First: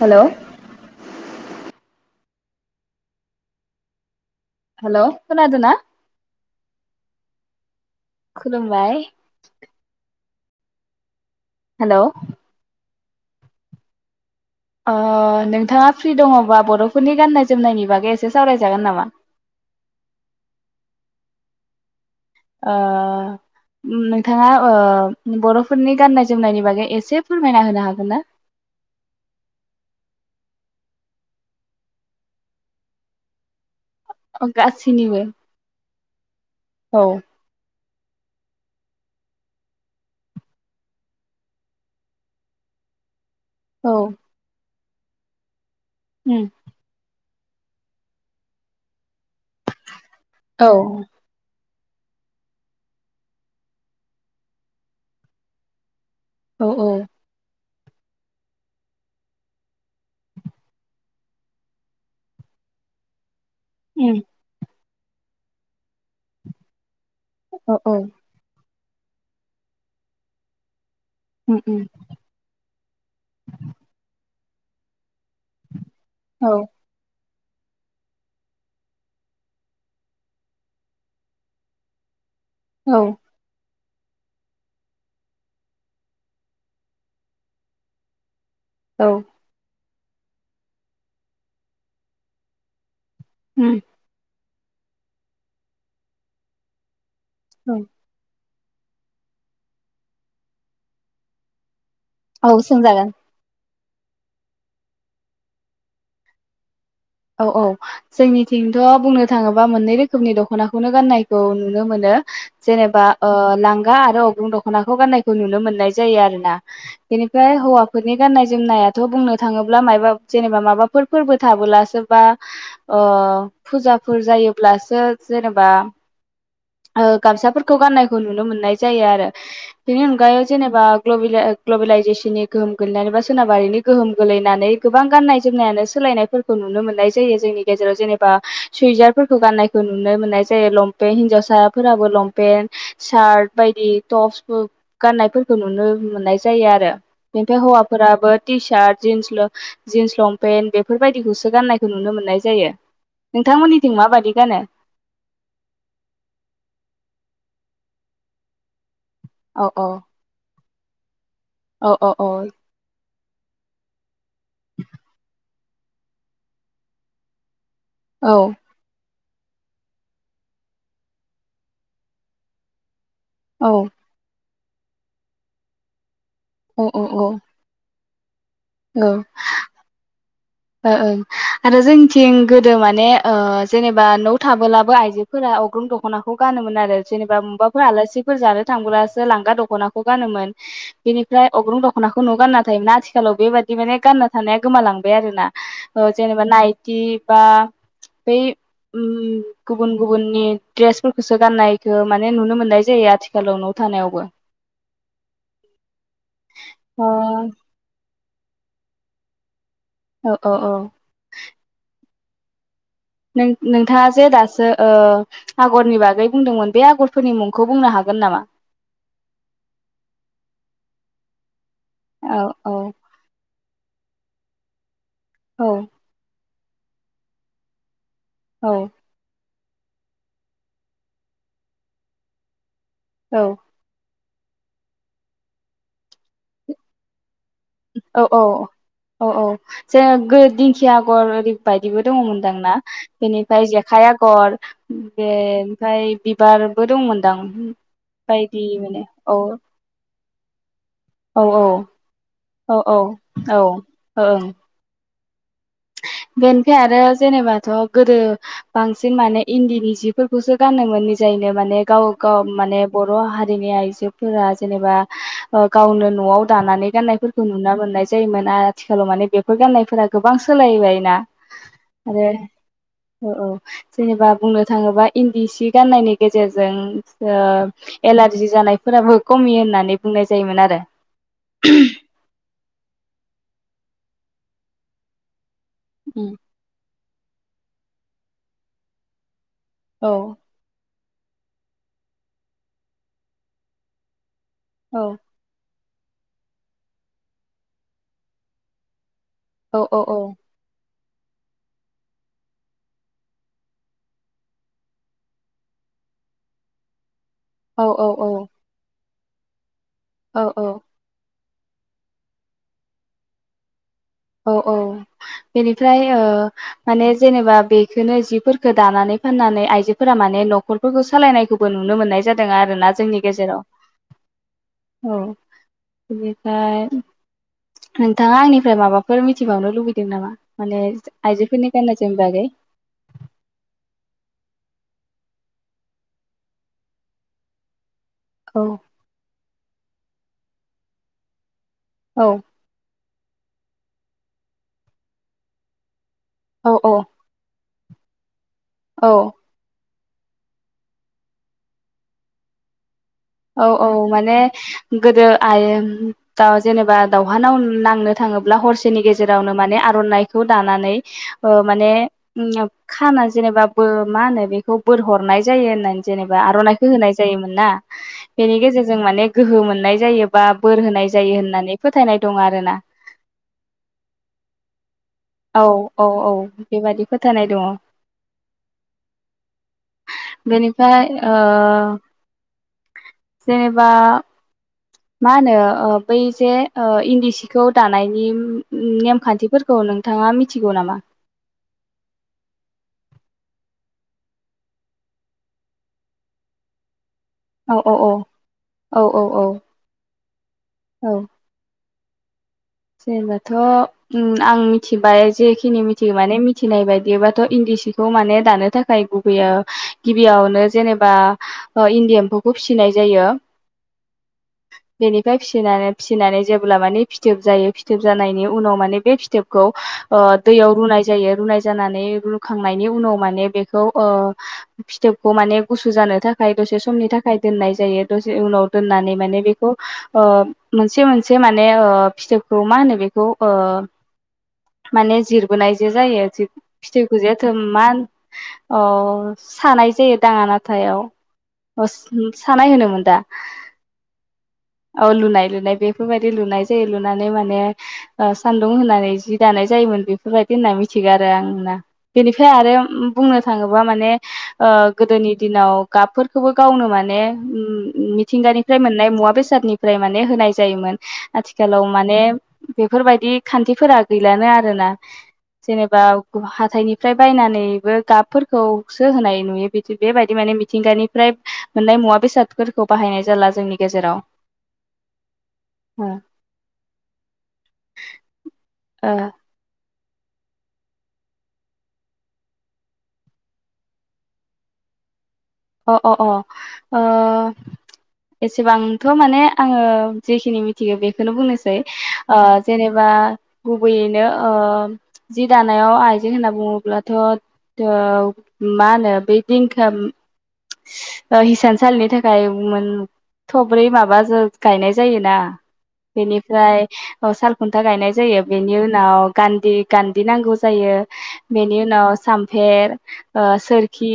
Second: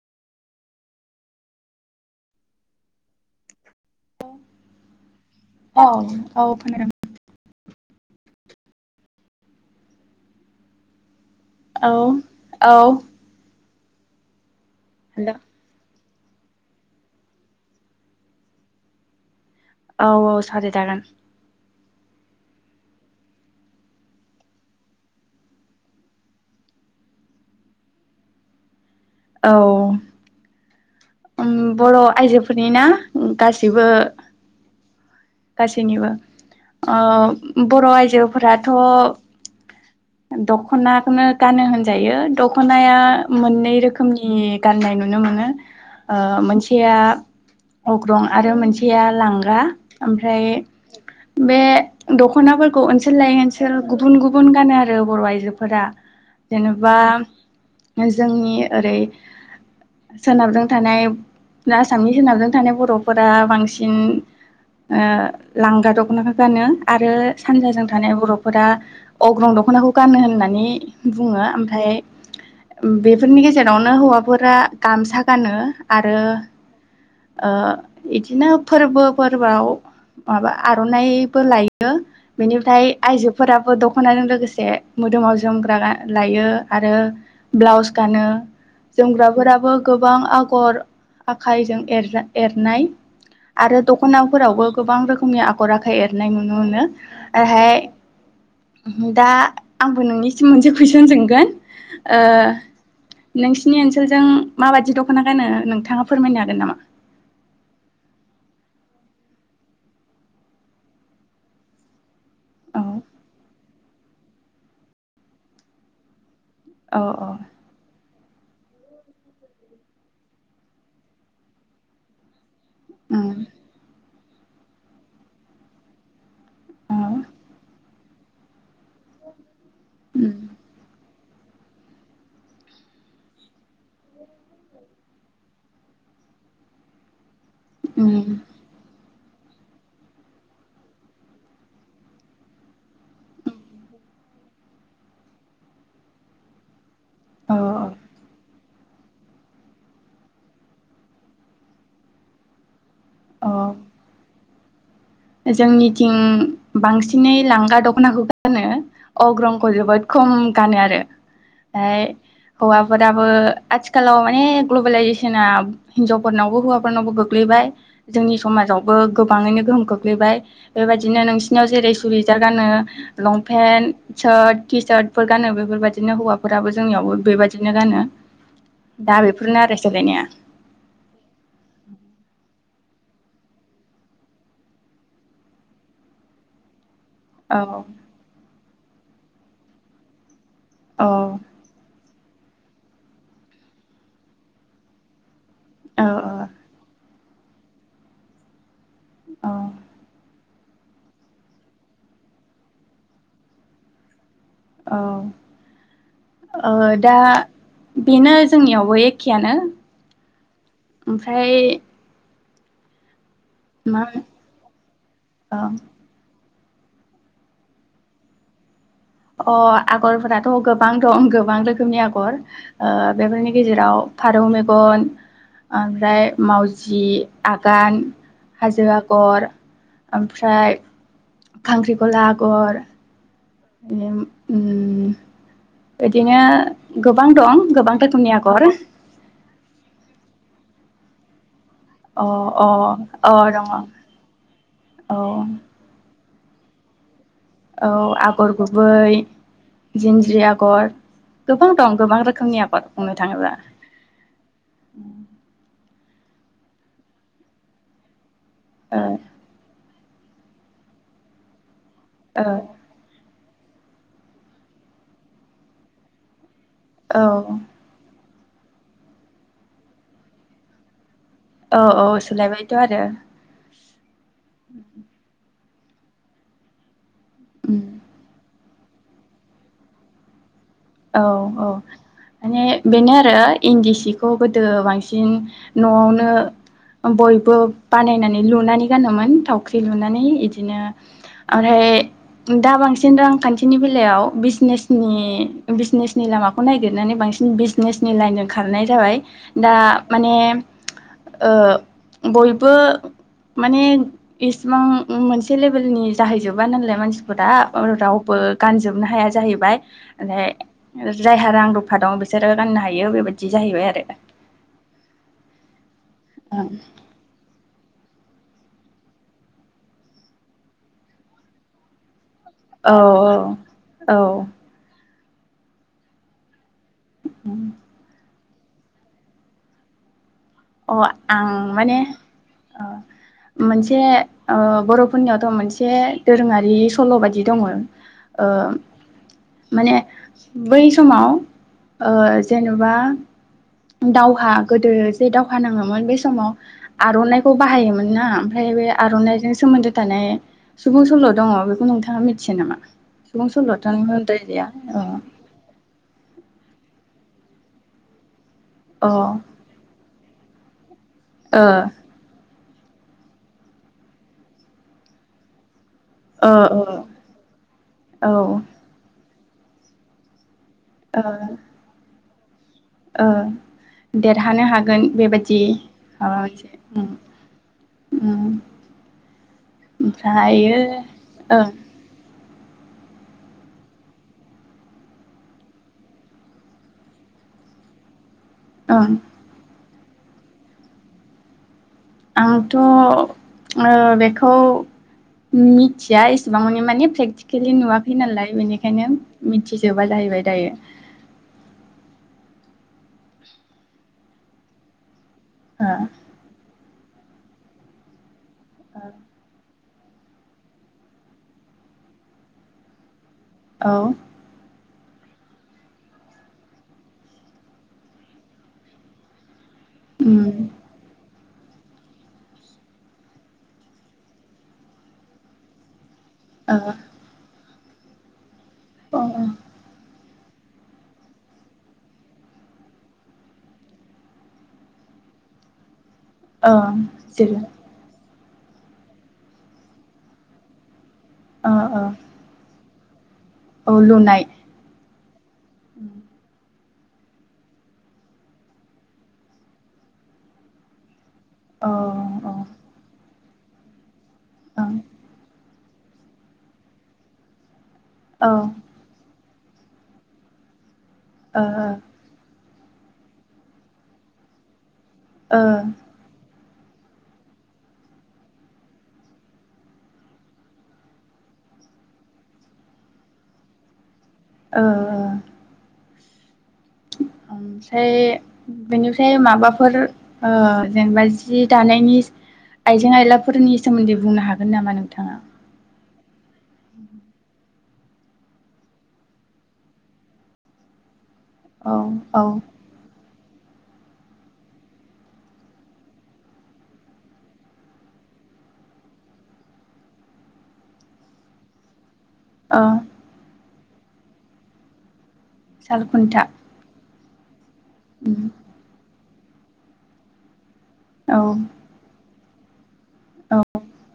Hello औ hello खोनादोंना औ खोनादों खुलुमबाय औ हेलौ औ ओ नोंथाङा फ्रि दङबा बर'फोरनि गाननाय जोमनायनि बागै एसे सावरायजागोन नामा? औ औ साजवराय जागोन। ओ नोंथाङा ओ बर'फोरनि गाननाय जोमनायनि बागै एसे फोरमायना होनो हागोन ना? औ उम बर' आइजोफोरनि ना गासिबो अ गासिनिबो। गासिनिबो। आ बर' आइजोफोराथ' दख'नाखौनो गानो होनजायो दख'नाया मोननै औ रोखोमनि गाननाय नुनो मोनो। ओ उम मोनसेया अग्रं आरो मोनसेया लांगा । ओमफ्राय औ बे दख'नाफोरखौ ओनसोल लायै ओनसोल गुबुन गुबुन गानो आरो बर' आइजोफोरा। औ औ जेनेबा। जोंनि ओरै सोनाबजों थानाय आसामनि सोनाबजों थानाय बर'फोरा बां सिन। उम ओ लांगा दख'नाखौ गानो। आरो औ सानजाजों औ थानाय बर'फोरा अग्रं दख'नाखौ गानोनो होननानै बुङो उम उम ओमफ्राय बेफोरनि गेजेरावनो हौवा गामसा। गानो आरो औ ओ इदिनो फोरबो फोरबोआव माबा आर'नाइबो लायो। बेनिफ्राय औ आइजोफोराबो दख' नाजों लोगोसे मोदोमाव जोमग्रा लायो आरो ब्लाउस गानो। औ जोमग्राफोराबो गोबां आगर आखाइजों एर एरनाय। उम आरो दख'ना फोरावबो गोबां रोखोमनि आखर आखाइ एरनाय नुनो मोनो। आरोहाय औ दा आंबो नोंनिसिम मोनसे कुइसन सोंगोन। ओ औ सोंजागोन नोंसि नि ओनसोलजों माबायदि दख'ना गानो नोंथाङा फोरमायनो हागोन नामा? औ औ जोंनिथिंथ' बुंनो थाङोबा मोननै रोखोमनि दख'नाखौनो गाननायखौ नुनो मोनो। औ जेनेबा ओ लां गा आरो अग्रुं दख'नाखौ गान्नायखौ नुनो मोननाय जायो आरो ना। औ औ बेनिफ्राय हौवाफोरनि गाननाय जोमनायाथ बुंनो थाङोब्ला मायबा जेनेबा माबाफोर फोरबो थाबोलासो बा उम ओ फुजा फोर जायोब्लासो जेनेबा औ ओ गामसाफोरखौ गाननाय खौ नुनो मोननाय जायो आरो। बिनि उम अनगायै जेनेबा ग्लबेला ओ इग्लबेलाइजेसननि गोहोम गोलैनानै बा सोनाबारिनि गोहोम गोलैनानै गोबां गाननाय जोमनायानो सोलायनायफोरखौ नुनो मोन नाय जायो। जोंनि गेजेराव जेनेबा उम सुयजार फोरखौ गाननायखौ नुनो मोननाय जायो लंपे हिन्जावसाफोराबो लंपेन्ट सार्ट बायदि टप्स गान्नायफोरखौ नुनो मोननाय जायो आरो। औ बेनिफाय हौवाफोराबो टिसार्ट जिन्स ल जिन्स लंपेन्ट बेफोरबायदिखौसो गाननाय खौ नुनो मोननाय जायो। औ नोंथांमोननिथिं माबायदि गानो। जोंनिथिं बांसिनै लांगा दख'नाखौ गानो। औ अग्रंखौ औ जोबोद खम गानो आरो। औ फाय औ औ हौवाफोर आबो आथिखालाव माने ग्लबेेलइजेसना हिनजावफोरनावबो हौवाफोरनावबो गोग्लैबाय। औ जोंनि समाजावबो गो बाङैनो गोहोम खो ग्लैबाय बेबायदिनो नोंसिनियाव जेरै सुयजार गानो। औ लंफेन्ट सार्ट टिसार्टफोर गानो बेफोरबायदिनो हौवा फोराबो औ जोंनियावबो औ बेबायदिनो गानो। औ दा बेफोरनो आरो सोलायनाया। ओ ओं आरो जोंथिं गोदो माने ओ जेनेबा न' थाबोलाबो आइजोफोरा अग्रं दख'नाखौ गानोमोन आरो। जेनेबा औ मुबाफोर आलासिफोर जानो थांब्लासो लांगा दख'नाखौ गानोमोन औ बेनिफ्राय अग्रं द खनाखौ न'आव गानना थायोमोना आथिखालाव बेबादि माने गानना थानाया गोमालांबाय आरो ना। औ ओ जेनेबा नाइटि बा बै उम औ गुबुन गुबुननि ड्रेसफोरखोसो गाननायखो माने नुनो मोननाय जायो आथिखालाव नव थानायावबो। औ ओ अ दा बिनो जोंनियावबो एखेआनो ओ ओ ओ मा नों-नोंथाङा जे दासो ओ ओ आगरनि बागै बुंदोंमोन बे आगरफोरनि मुंखौ बुंनो हागोन नामा? अ आगरफोराथ गोबां दं गोबां रो खोमनि औ आगर औ ओ बेफोरनि गेजेराव फारौ मेगन औ ओमफ्राय मावजि आगान औ हाजो आगर ओमफ्राय खांख्रिखला आगर औ [unintelligible] उम बिदिनो गोबां दं गोबां अ रोखोमनि अ आगर औ औ [unintelligible] दिं खि आगर ओरि बायदिबो अ अ दङमोनदांना अ बेनिफाय दङ जेखाइ आगर औ बेनिफाय बिबारबो दंमोन औ आगर गुबै औ जिं जि आगर औ औ गोबां दं गोबां रोखोमनि ओ आगर ओ बुंनो थाङोब्ला औ ओं बेनिफाय आरो जेनेबाथ गोदो ओ बांसिन माने इन्दिनि जि फोरखौसो गाननो मोनि जायनो माने गाव गाव ओ माने बर हा आइजोफोरा जेनेबा ओ गावनो नआव दानानै गाननायफोरखौ औ नुना मोननाय जैमोना आथिखालाव माने बेफोर गाननायफोरा गोबांखा सोलायबायना। औ औ सोलायबायथ' आरो। औ जेनेबा बुंनो थाङोबा इन्दि सिक गाननायनि गेजेरजों ओ उम एलारजि जानाय फोराबो खमि होननानै बुंनाय जायोमोन आरो औ औ माने बेनो आरो इन्दि सिख खौ गोदो बांसिन न'आवनो बयबो बानायनानै लुनानै गानोमोन थाव ख्रि औ लुनानै इदिनो आरहाय दा बांसिन रांखान्थिनि बेलायाव बिस औ नेसनि बिसनेसनि लामाखौ नायगिरनानै बांसिन बिसनेसनि लाइनजों खारनाय जाबाय दा औ औ औ माने ओ बयबो माने इसिबां मोनसे लेभेलनि जाहैजोबा नालाय मानसिफ बोदा औ रावबो गानजोबनो हाया ज जाहैबाय औ औ ओमफ्राय जायहा रां रुफा दं बिसोरो गाननो हायो बेबायदि जाहैबाय आरो औ औ बेनिफ फ्राय ओ माने जेनेबा बेख खोनो जिफोरखो दानानै फाननानै आइजोफोरा माने न'खरफोरखो सालायनायखौबो नुनो मोन्नाय जाद औ औ औ औ बिनिफाय नोंथां आ आंनिब फ्राय माबा फोर मिथिबावनो लुगैदों नामा? माने अ आं आइजोफोरनि गाननाय माने जोमनाय बागै ओ मोनसे ओ बर'फ फोननियावथ मोनसे दोरोङारि सल' बायदि दङो। ओ औ माने बै समाव ओ औ जेनेबा दावहा गोदो जे दावहा नाङोमोन बेस समाव औ औ आर'न नायखौ बाहायोमोन ना फ्राय बे औ आर'नायजों सोमोन्दो थानाय सुबुं सल' दङ बेखौ नोंथाङा मिथियो नामा? सुबुं औ औ सल'थ' नों माने होनद्रायजाया अ गोदो आयेम दा जेनेबा दावहा नाउ नांनो थाङो ब्ला हरसेनि अ गेजेरावनो माने आर'नाय खौ दानानै ओ माने उम खाना जेनेबा बो मा होनो बेखौ बोर हरनाय जायो होननानै जेनेबा ओ आर'नायखो होनाय जायोमोन ना। ओ औ बेनि गेजेरजों माने ने गोहो मोननाय जायोबा बोर होनाय ओ जायो होननानै फोथायनाय दं आरोना। ओ देरहानो हागोन बेबायदि औ औ औ माबा मोनसे बेबायदि उम फोथायानाय दङ। उम ओमफ्रायो बेनिफ्राय ओ ओं जेनेबा मा होनो ओ बै जे ओ इन्दि सिखौ दानायनि ओं नेमखान्थिफोरखौ नों थाङा मिथिगौ नामा? आंथ' ओ बेखौ मिथिया एसेबां माने मानेे फेक औ थिकेलि औ औ नुवाखै नालाय औ बेनिखायनो औ औ मिथिजोबा जाहैबाय। दायो औ जेनेबाथ' उम आं मिथिबाय जेखिनि ओ मिथियो माने मिथिनाय बाय बेबाथ' इन्दि सिखौ माने दानो थाखाय गुबैयाव गिबियावनो जेनेबा ओ इन्दि एम्फौखौ फिसिनाय जायो। औ बेनिफ्राय फिसिनानै फिसिनानै जेब्ला माने फिथोब जायो फिथोब जानायनि उनाव माने बे फिथोब खौ ओ उम दैयाव रुनाय जायो रुनाय जानानै रुखांनायनि उनाव माने बेखौ ओ फिथोबखौ माने गुसु जानो थाख खाय दसे समनि ओ थाखाय दोननाय जायो दसे उनाव दोननानैे माने अ बेखौ ओ मोनसे मोनसे माने ओ फिथोबखौ मा होनो बेखौ ओ माने जिरबोनायजे जायो अ फिथोखौजे अ जेरै सानाय जायो दाङा नाथायाव अ अस अ ओम सानाय होनोमोन दा औ लुनाय औ लुनाय लुनाय बेफोरबायदि लुनाय जायो लुनानै माने ओ सान्दुं होननानै जि दानाय जायोमोन बेफोरबायदि होनना मिथिगो आरो आं ना औ बेनिफ्राय औ आरो बुंनो थाङोबा माने ओ ओं गोदोनि दिनाव गाबफोरखौबो गावनो माने उम औ ओ मिथिंगानिफ्राय मोननाय मुवा बे सादनिफ्राय माने होनाय जायोमोन आथिखालाव माने बेफोरबायदि खान्थिफोरा गैलानो आरोना ओ जेनेबा [unintelligible] हाथायनिफ्राय बायनानैबो गाबफोरखौसो होनाय नुयो बिदि बेबायदि माने मिथिंगानिफ्राय मोननाय मुवा बेसादफोरखौ बाहायनाय जाला जोंनि गेजेराव ओ ओ ओ ओमफ्राय ओ बेनिफ्राय माबाफोर ओ जेनेबा जि दानायनि आइजें आयलाफोरनि सोमोन्दै बुंनो हागोन नामा नोंथाङा अ अ अ ओ एसेबांथ माने आङो जेखिनि मिथिगो बेख बेखौनो बुंनोसै औ ओ औ जेनेबा गुबैयैनो ओ जि दानायाव आइजें होनना बुङोब्लाथ मा होनो बे दिंखोम ओ हिसान सालिनि था खाय ओ मोन थ ब्रै माबा जो गायनाय गायनाय जायोना साल खुन्था बेनिफ्राय अ साल खुन्था गायनाय जायो उम बेनि उनाव गान्दि गान्दि नांगौ जायो औ बेनि उनाव सा थेर। ओ औ सोरखि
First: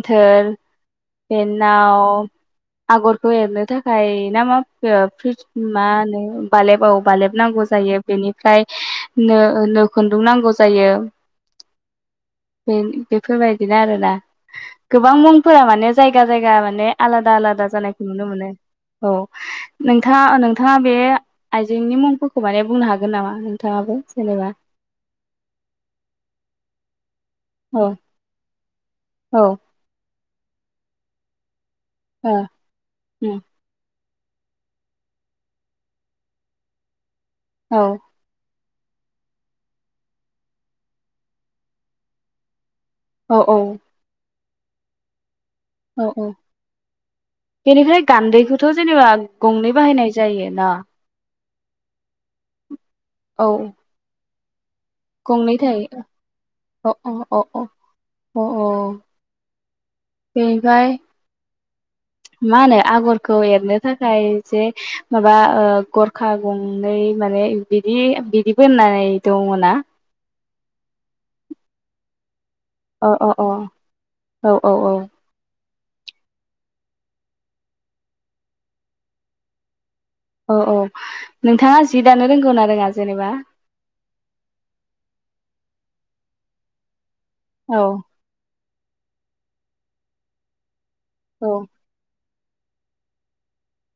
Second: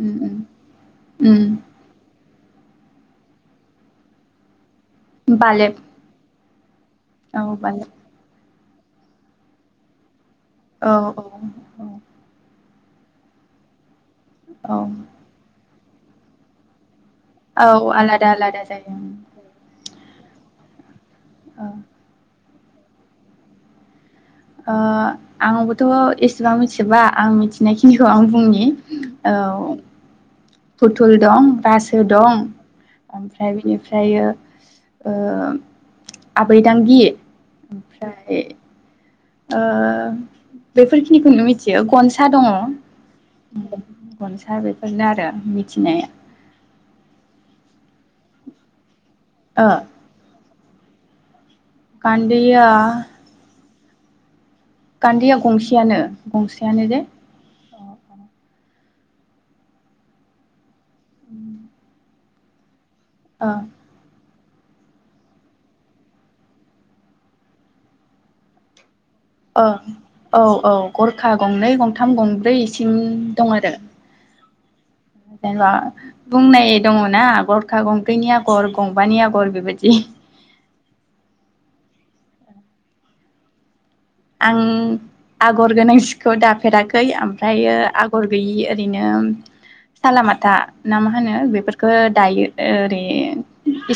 उम उम उम बेनाव आगरखौ एरनो थाखाय ना मा ओ फ्रिज बालेब मा होनो बालेबाव बालेब औ नांगौ बालेब जायो बेनिफ्राय नो नोखु औ औ औ। बेफोरबायदिनो आरोना। औ गोबां मुं। माने जायगा जायगा माने आलादा आलादा औ जानायखौ नुनो आलादा मोनो आलादा जायो औ उम नोंथाङा नोंथ थाङा बे औ आइजेंनि मुं फो खमाने बुंनो हागोन नामा नोंथाङाबो? जेनेबा ओ आंबोथ' एसेबां मिथिजोबा। आं औ मिथिनायखिनिखौ आं बुंनि। औ। फुथुल दं गास ओ दं उम ओमफ्राय बिनिफ्रा ओमफ्रायो ओ आबैदांगि औ ओमफ्राय ओ बेफोरखिनिखौनो मिथियो गनसा दङ'। औ औ। दा बेफोरनो आरो औ मिथिनाया औ। बेनिफ्राय गान्दैखौथ' जेनेबा ओ गंनै बाहायनाय जायो ना। गान्दैया। औ। गान्दैया गंनै थायो गंसेयानो गंसेयानो अ जे अ अ अ अ अ। बेनिफाय। मानो। आगरखौ ओ एरनो थाखाय। जे माबा ओ गरखा गंनै माने बिदि बिदिबो होननाय दङना औ-औ गरखा गंनै गंथाम गंब्रैसिम अ अ औ दं आरो औ औ जेनेबा बुंनाय दङना गरखा गंबैनि आगर गंबानि आगर बेबायदि औ-औ नोंथाङा जि दानो रोंगौ ना रोङा जेनेबा आं आगर गोनां जिखौ दाफेराखै आम फ्रायो औ आगर गैयि ओरैनो सालामाथा ना मा होनो औ बेफोरफोरखो दायो ओरै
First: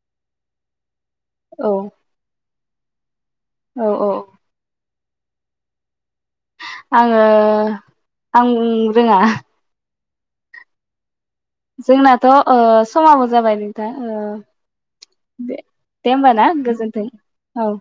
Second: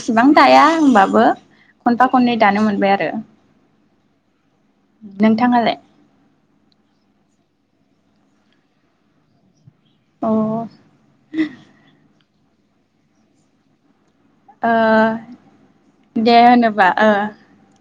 इसेबां दाया होनबा बो औ खनफा खन्नै दानो मोनबाय आरो औ औ नोंथाङालाय आङो आं रोङा अ जोंनाथ' ओ समाबो जाबाय नोंथां ओ ओ दे होमबा दे ना होनोबा गोजोन्थों ओ औ